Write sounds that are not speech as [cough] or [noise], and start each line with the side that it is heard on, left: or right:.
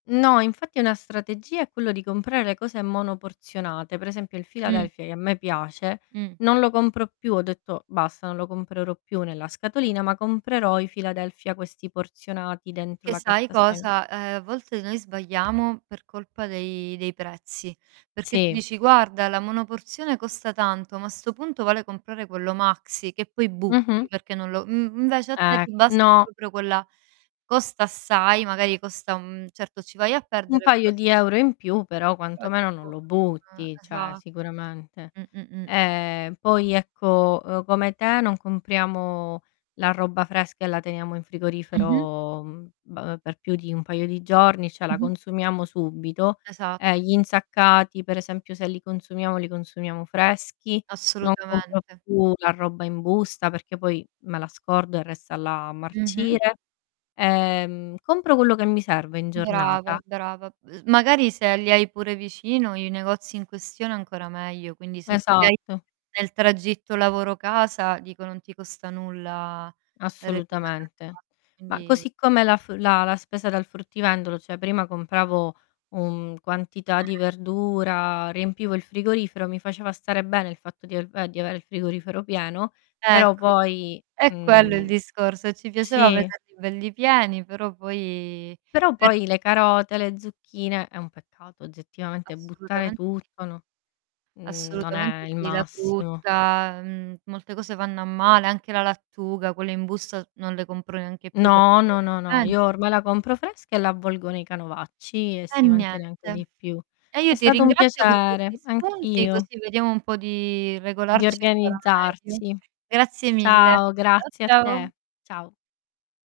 left: No, infatti è una strategia è quello di comprare le cose monoporzionate, per esempio il
right: Mh.
left: Philadelphia, che a me piace,
right: Mh.
left: non lo compro più, ho detto: "Basta, non lo comprerò più nella scatolina, ma comprerò i Philadelphia questi porzionati dentro
right: Che
left: la
right: sai
left: carta stagn"
right: cosa? Uhm, a volte noi sbagliamo per colpa dei dei prezzi, perché tu
left: Sì.
right: dici: "Guarda, la monoporzione costa tanto, ma a 'sto punto vale comprare quello maxi", che poi
left: Mh-mh.
right: butti perché non lo m mhmm, invece, a te
left: Ecc
right: ti basta
left: no.
right: proprio quella costa assai, magari costa un certo, ci vai a
left: Un
right: perdere
left: paio
right: [unintelligible]
left: di euro in più però
right: Però
left: quantomeno non
right: tipo
left: lo
right: Eh.
left: butti, cioè,
right: Esatto.
left: sicuramente.
right: Mh. Mh. Mh.
left: Ehm, poi, ecco, uhm, come te, non compriamo la roba fresca e la teniamo in
right: Mh-mh.
left: frigorifero, mhmm, b per più di un paio di giorni, cioè, la
right: Mh-mh.
left: consumiamo subito,
right: Esa
left: e gli insaccati, per esempi, se li consumiamo, li consumiamo freschi, non compro
right: Assolutamente.
left: più la roba in busta perché poi me la scordo, e resta là a
right: Mh-mh.
left: marcire. Ehm, compro quello che mi serve in
right: Brava,
left: giornata.
right: brava. Ehm, magari, se li hai pure vicino i negozi in questione ancora meglio, quindi se ce l'hai
left: Esatto.
right: nel tragitto lavoro casa, dico, non ti costa nulla
left: Assolutamente.
right: recuperarla.
left: Ma
right: Quindi
left: così come la f la la spesa dal fruttivendolo, cioè prima compravo un quantità di
right: Mh-mh.
left: verdura, riempivo il frigorifero, mi faceva stare bene il fatto di a uhm, di avere il frigorifero pieno, però
right: Ecco,
left: poi,
right: è quello il
left: mhmm
right: discorso. Ci piaceva
left: Sì.
right: vederli belli pieni, però poi
left: Però
right: è
left: poi le carote, le zucchine è un peccato oggettivamente buttare
right: Assolutamente sì.
left: tutto no mhmm, non è
right: Assolutamente
left: il
right: sì. La
left: massimo.
right: frutta, ehm, molte cose vanno a male, anche la lattuga, quelle in busta non le compro neanche più perché
left: No,
right: poi
left: no,
right: le
left: no, no. Io
right: dimenti
left: ormai la compro fresca e la avvolgo nei canovacci, e
right: E
left: si mantiene anche
right: niente.
left: di più.
right: E io
left: È
right: ti
left: stato un
right: ringrazio per questi
left: piacere.
right: spunti,
left: Anch'io.
right: così vediamo un po' di
left: Di
right: regolarci ancora meglio.
left: organizzarci.
right: Grazie mille.
left: Ciao,
right: Ciao,
left: grazie a
right: ciao.
left: te. Ciao.